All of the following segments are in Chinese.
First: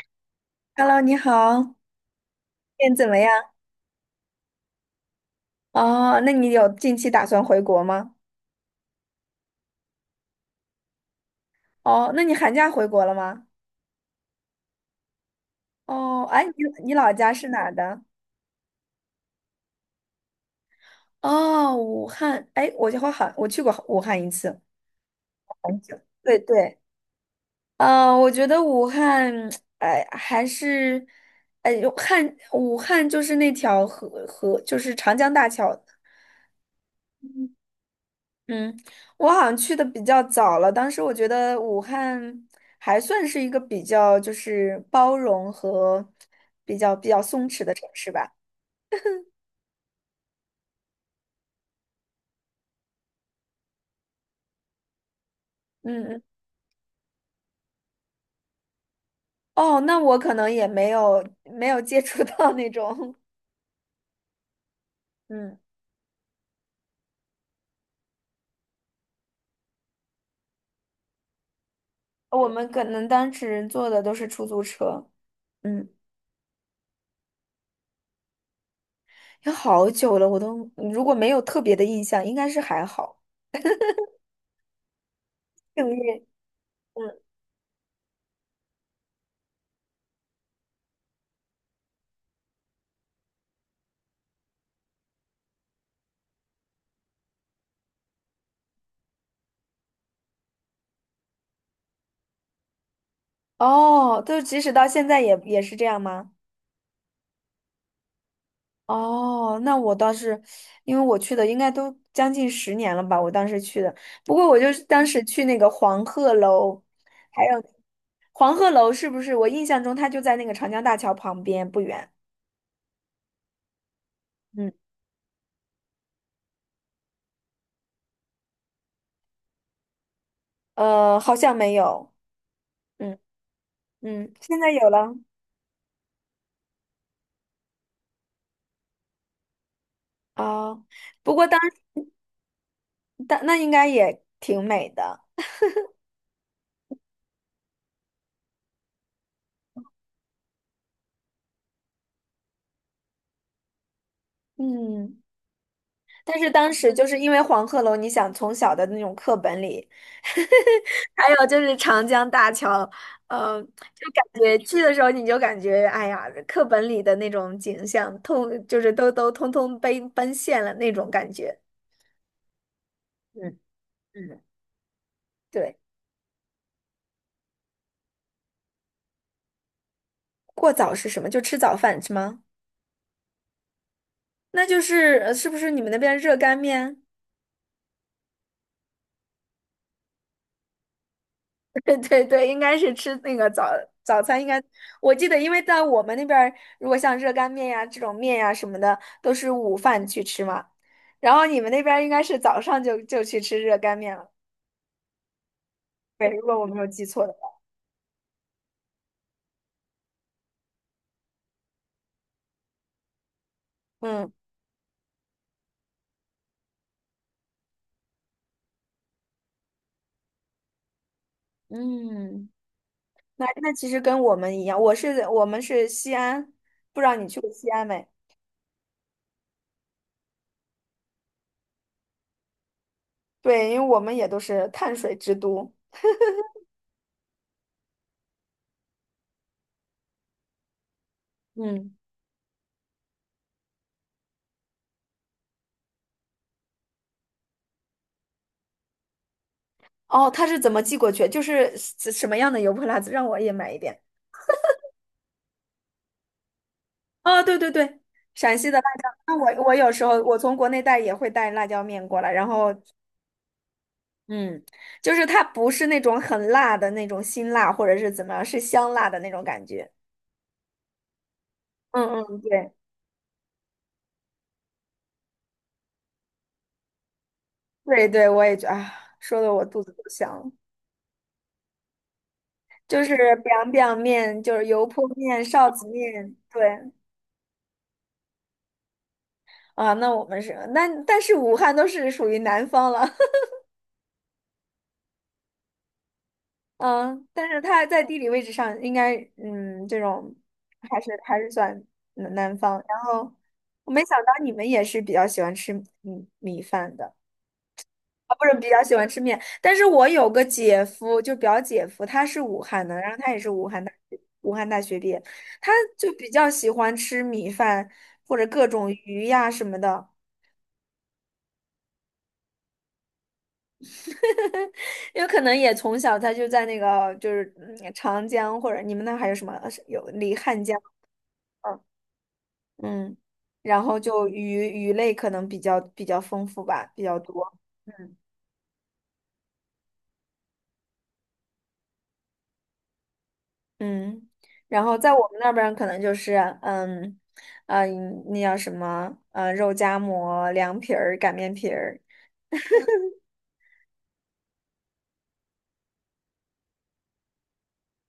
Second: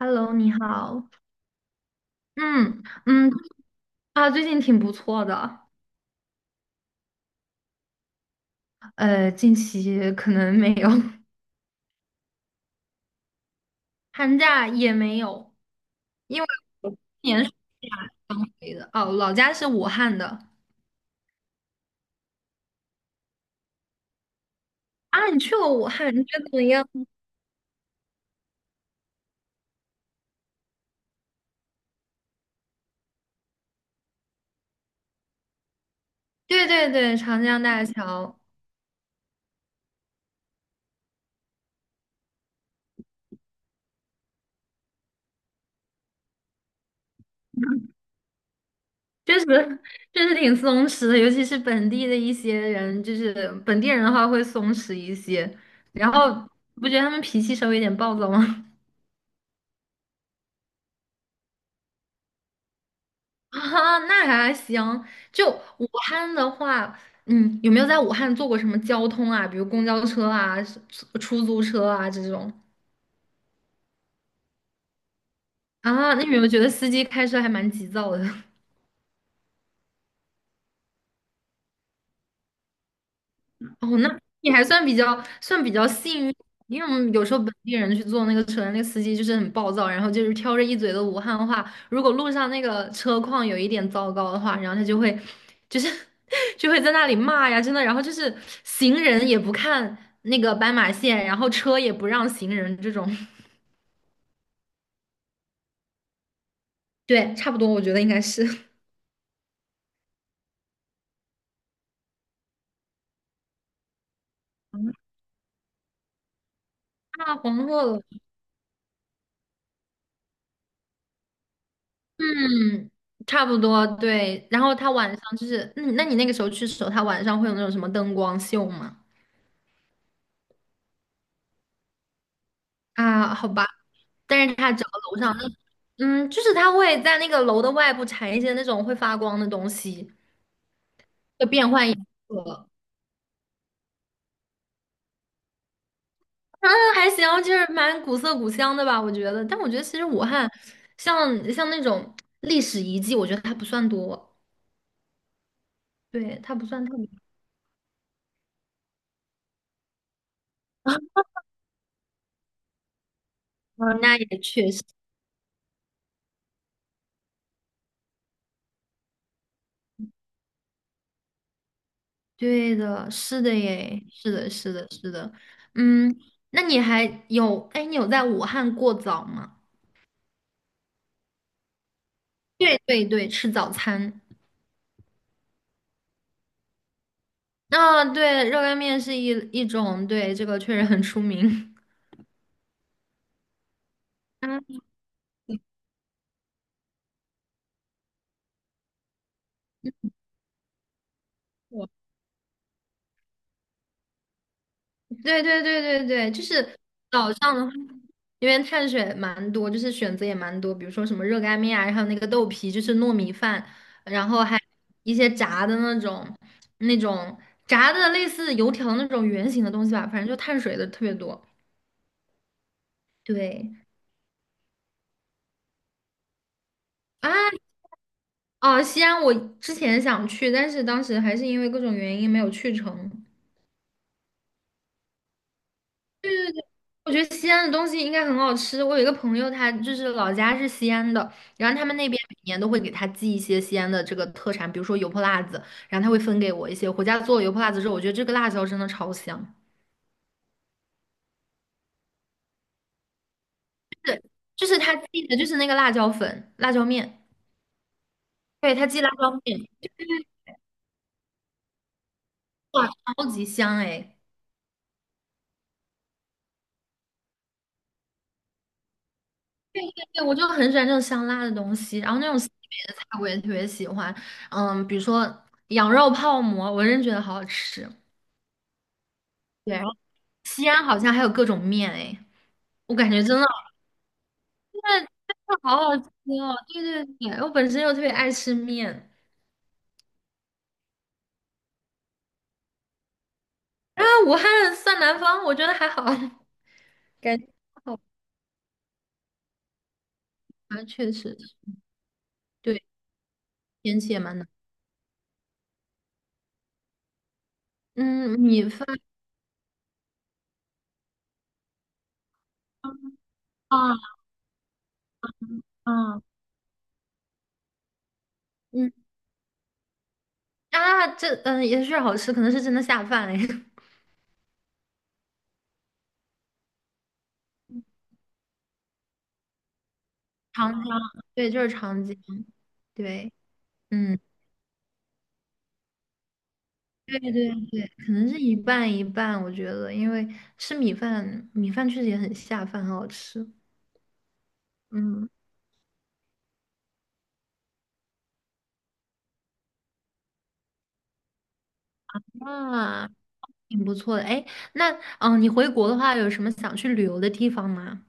Hello，你 Hello，好。你好，嗯怎么样？嗯，啊，最近挺不错的。哦，那你有近期打算回国吗？近期可能没有，哦，那你寒假回国了吗？寒假也没有，哦，因哎，为你老今家年是是哪儿的？刚回的。哦，老家是武汉的。哦，武汉。哎，我就好像我去过武汉一次，啊，你去过很武久。汉，你对觉得怎么对，样？我觉得武汉，哎，还是，哎，武汉就是那条河就是长江大桥。 对对对，长江大桥嗯，我好像去的比较早了，当时我觉得武汉还算是一个比较就是包容和比较松弛的城市吧。确实。 确实挺松弛的，尤其是本地的一些人，就是本地人的话会松弛一些。嗯然嗯。后，不觉得他们脾气稍微有点暴躁吗？哦，那我可能也没有接触到那种。啊，那还行。就嗯，武汉的话，嗯，有没有在武汉坐过什么交通啊？比如公交车啊、出租车啊这我种。们可能当时坐的都是出租车。嗯，啊？那你有没有觉得司机开车还蛮急躁的？有好久了，我都如果没有特别的印象，应该是还好。哦，那你还算比较算比幸较运。幸运，因为我们嗯。有时候本地人去坐那个车，那个司机就是很暴躁，然后就是挑着一嘴的武汉话。如果路上那个车况有一点糟糕的话，然后他就会就是 就会在那里骂呀，真的。然后就是行人也不看那个斑马线，然后车也不让行人这种。哦，就即使到现在也是这样吗？对，差不多，我觉得应该是。 哦，那我倒是，因为我去的应该都将近十年了吧，我当时去的。不过我就是当时去那个黄鹤楼，啊，还黄有鹤楼，黄鹤楼是不是？我印象中它就在那个长江大桥旁边不远。嗯，差不多对。然嗯。后他晚上就是，嗯，那你那个时候去的时候，他晚上会有那种什么灯光秀吗？好像没有。嗯啊，好吧，嗯，但是现在它只有要了。楼上那，嗯，就是它会在那个楼的外部缠一些那种会发光的东西，哦，不过会变换颜色。当那应该也挺美的。嗯，还行，就是蛮古色古香的吧，我觉得。但我觉得其实武汉像像那种历史遗迹，我觉得它不算多，嗯。对，但是它不当算时特就别是因为黄鹤楼，你想从小的那种课本里，还有就是长江大桥，呃，多。就那感也觉确去实，的时候你就感觉，哎呀，课本里的那种景象，就是都通通被奔现了那种感觉。对的，是的嗯耶，是嗯，的，是的，是的。对。嗯，那你还有，哎，你有在武汉过早吗？过早是什么？就吃早饭是吗？对对对，吃早餐。那就是是不是你们那边热干面？啊，对，热干面是一种，对，这个确实很出名。对对对，应该是吃那个早餐，应啊，该我记得，因为在我们那边儿，如果像热干面呀这种面呀什么的，都是午饭去吃嘛。然后你们那我边儿应该是早上就去吃热干面了，对对对对对，对，如就果我没是有记错的早上话。的话，因为碳水蛮多，就是选择也蛮多，比如说什么热干面啊，然后那个豆皮，就是糯米饭，然嗯后还一些炸的那种，那种炸的类似油条那种圆形的东西吧，反正就碳水的特别多。嗯，那对那其实跟我们一样，我们是西安，不知道你啊，去过西安没？哦，西安我之前想去，但是当时还是因为各种原因没有去成。对，因为我们也都是碳水之都。对。我觉得西安的东西应该很好吃。我有一个朋友，他就是老家是西安的，然后他们嗯。那边每年都会给他寄一些西安的这个特产，比如说油泼辣子，然后他会分给我一些。回家做了油泼辣子之后，我觉得这个辣椒真的超香，哦，他是怎么寄过去？就是什么样的油泼辣子，让我也买一点。就是他寄的就是那个辣椒粉、辣椒面，哦，对对对，陕西对，的辣他寄椒，辣椒那面，我有时候我从国内带也会带辣椒面过来，然后哇，超级香哎！嗯，就是它不是那种很辣的那种辛辣，或者是怎么样，是香辣的那种感觉。对，我就很喜欢这种香辣的东西，然后嗯那嗯，种西北对的菜我也特别喜欢，嗯，比如说羊肉泡馍，我真觉得好好吃。对对，我也觉啊，说的我对，肚然后子都香了。西安好像还有各种面哎。我就感是 觉biang biang 面，就是真油的泼真面、的臊好子好吃面，哦！对对对对，我本身又特别爱吃面，啊，那我们是那，但是武汉都是属于南方了。然后武汉算南方，我觉得还好，嗯，感觉但是他好在地理位置上应该，嗯，这种吧，还是确实，算南方。对，然后我没天气想也蛮到冷。你们也是比较喜欢吃米饭的啊，嗯，不是比米较饭喜欢吃面。但是我有个姐夫，就表姐夫，他是武汉的，然后他也是啊，武汉大学毕业，他就啊，比较喜欢吃米饭或者各种嗯鱼呀什么的。啊，这嗯也是好吃，可能是真的下饭哎。有可能也从小他就在那个就是长江或者你们那还有什么有离 汉长江。江，对，就是长江，嗯，对，然后嗯，就鱼类可能比较丰富吧，比较对对对，多。可嗯能是一半一半，我觉得，因为吃米饭，米饭确实也很下饭，很好吃。嗯，然后在我嗯，们那边儿可能就是嗯嗯，那叫什么肉夹馍、凉皮儿、擀面皮儿那。挺不错的。哎，那你回国的话，有什么想去旅游的地方吗？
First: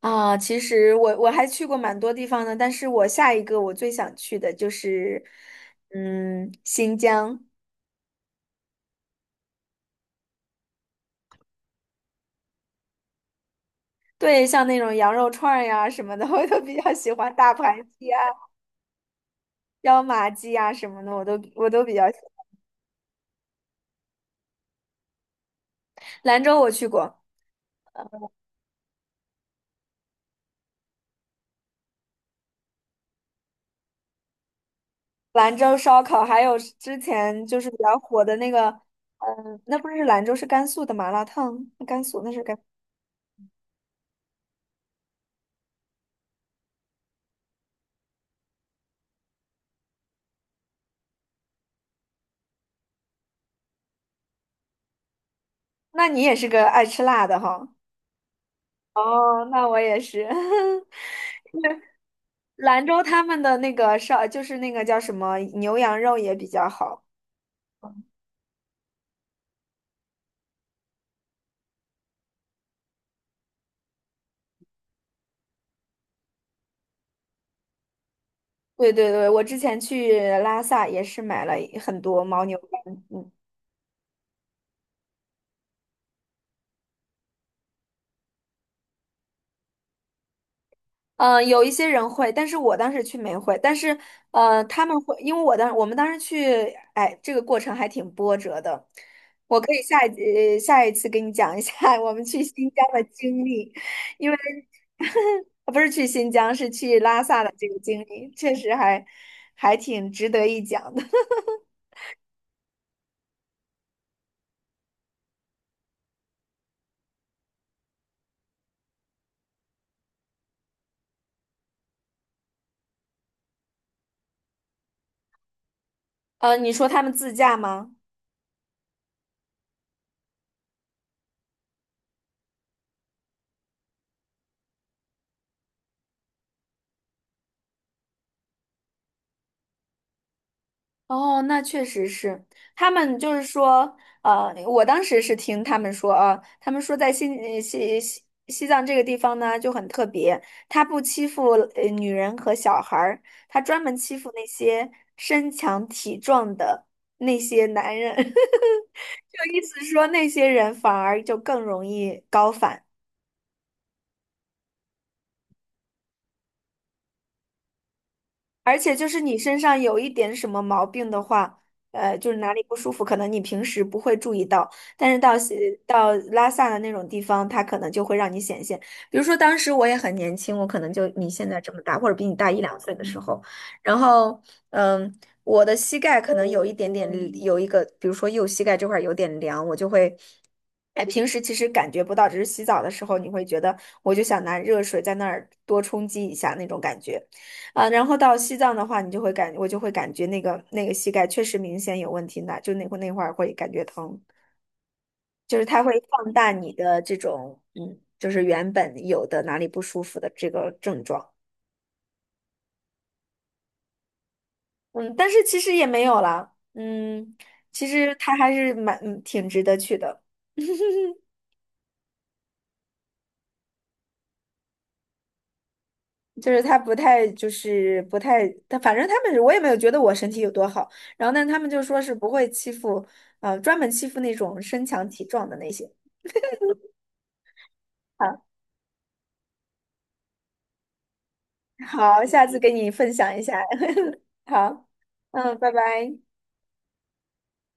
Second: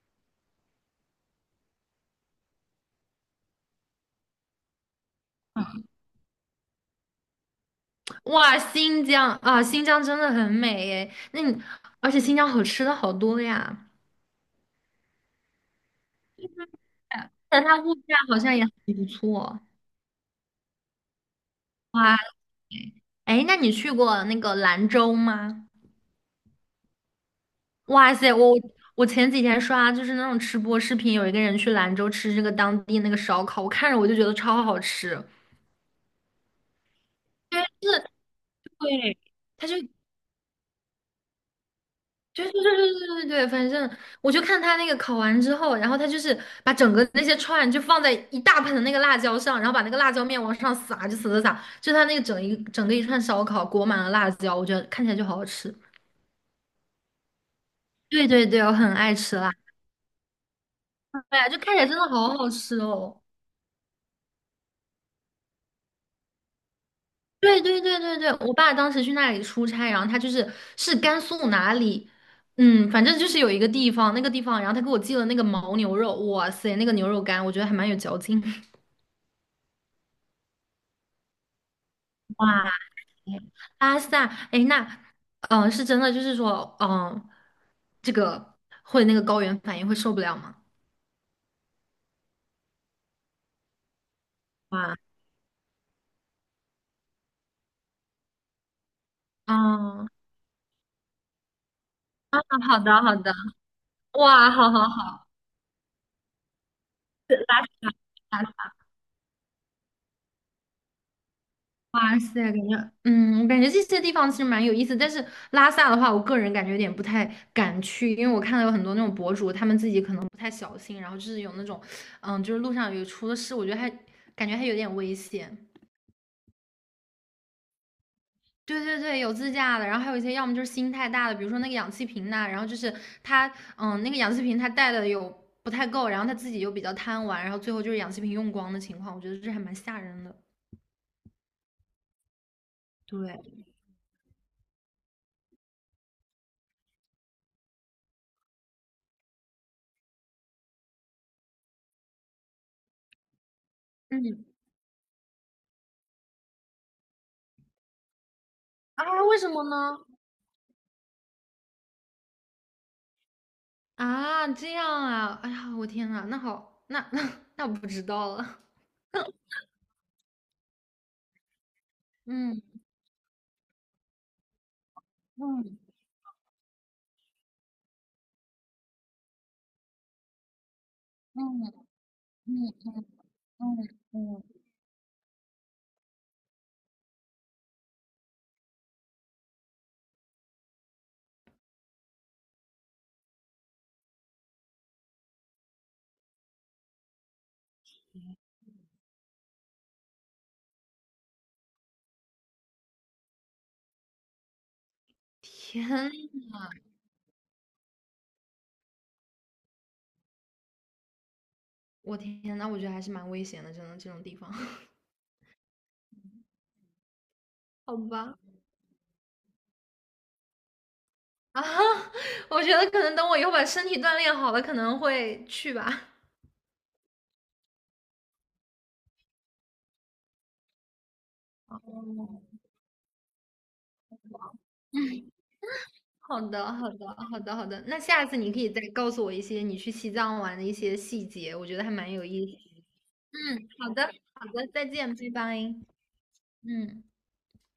啊。其实我还去过蛮多地方的，但是我下一个我最想去的就是嗯新疆。哇，新疆啊，新疆真的很美哎。那你，而且新疆好吃的好多呀，对，像那种羊肉串儿呀什么的，我都比较喜欢大但它盘物鸡价啊、好像也很不错。椒麻鸡啊什么的，我都比较喜哇，欢。哎，那你去过那个兰州吗？兰州我去过。哇塞，我前几天刷就是那种吃播视频，有一个人去兰州吃这个当地那个烧烤，我看着我就觉得超好吃。兰州烧烤，还有之前就对，是比较是，火的那个，对，嗯，他就那不是兰州，是甘肃的麻辣烫，甘肃那是对对甘，对对对，反正我就看他那个烤完之后，然后他就是把整个那些串就放在一大盆的那个辣椒上，然后把那个辣椒面往上撒，就撒撒撒，就他那个整个一串烧烤裹满了辣椒，我觉得看起来就好好吃。那你也是个爱吃辣的哈。对对对，我很爱吃哦，辣，那我也是。对呀，就看起来真的好好吃兰州哦。他们的那个就是那个叫什么牛羊肉也比较好。对对对对对，我爸当时去那里出差，然后他就是是甘肃哪里，嗯，反正就是有一个地方，那个地方，然后他给我寄了那个牦牛肉，哇塞，那个牛肉干，我觉得还蛮有嚼劲。对对对，我之前去拉萨也是买了很多牦牛哇，肝。嗯。拉萨，哎，那，是真的，就是说，这个会那个高原反应会受不了吗？有一些人会，但是我当时去没会，但是呃，他哇，们会，因为我们当时去，哎，这个过程还挺波折的。我可以下一嗯，下一次给你讲一下 我们啊，去新好疆的的，好的，经历，因为 哇，好好好。不是去新疆，是去拉萨的这个经历，拉确萨实还挺值得一讲的。哇塞，感觉，嗯，我感觉这些地方其实蛮有意思，但是拉萨的话，我个人感觉有点不太敢去，因为我看到有很多那种博主，他们自己可能不太小心，然后就是有那种，嗯，就是路上有出了事，我觉得还感觉还有点危险。你说他们自驾吗？对对对，有自驾的，然后还有一些要么就是心太大的，比如说那个氧气瓶呐，然后就是他，嗯，那个氧气瓶他带的有不太够，然后他自己又比较贪玩，然后最后就是氧气瓶用光的情况，我觉得这还蛮吓人的。哦，那确实是，他们就是对，说，呃，我当时是听他们说啊，他们说在西藏这个地方呢就很特别，他不欺负女人和小孩儿，他专门欺负嗯，那些身强体壮的那些男人，啊，为就什意么思呢？说那些人反而就更容易高反。啊，这样啊，哎呀，我天呐，那好，那 那我不知道了。而且就是你身上有一点什么毛病的话，呃，就是哪里不嗯舒服，可能你平时不会注意到，但是到嗯到拉萨的那种地方，它可能就会让你显现。比如说当时我也很年轻，我可能就你现在嗯这么大，或者比你大一嗯两岁的嗯时候，嗯然后嗯，嗯，我的膝盖可能有一点点有一个，比如说右膝盖这块儿有点凉，我就会。哎，平时其实感觉不到，只是洗澡的时候你会觉得，我就想拿热水在那儿多冲击一下那种感觉。啊，然后到西藏的话，你就会感，我就会感觉那个膝盖确实明显有问题呢，就那会儿会感觉疼，就是它会天，放大你的这种，嗯，就是原本有的哪里不舒服的这个症状，我天那我觉得还是蛮危险的，真的这种地方。嗯，但是其实也没有了，嗯，其好实它吧。还是蛮，嗯挺值得去的，啊，我觉得可能等我以后把身体锻炼好了，可能会去吧。就是它不太就是不太，它反正他们我也没有觉得我身体有多好，然后但他们就哦，说是不会欺负，专门欺负那种身强体壮的那些。好的，好的，好的，好的。那下次啊。你可以再告诉我一些你去西藏玩的一些细节，我觉得还蛮好，有下意思。次给你分享一下。嗯，好的，好的，再好，见，拜嗯，拜拜。拜。嗯。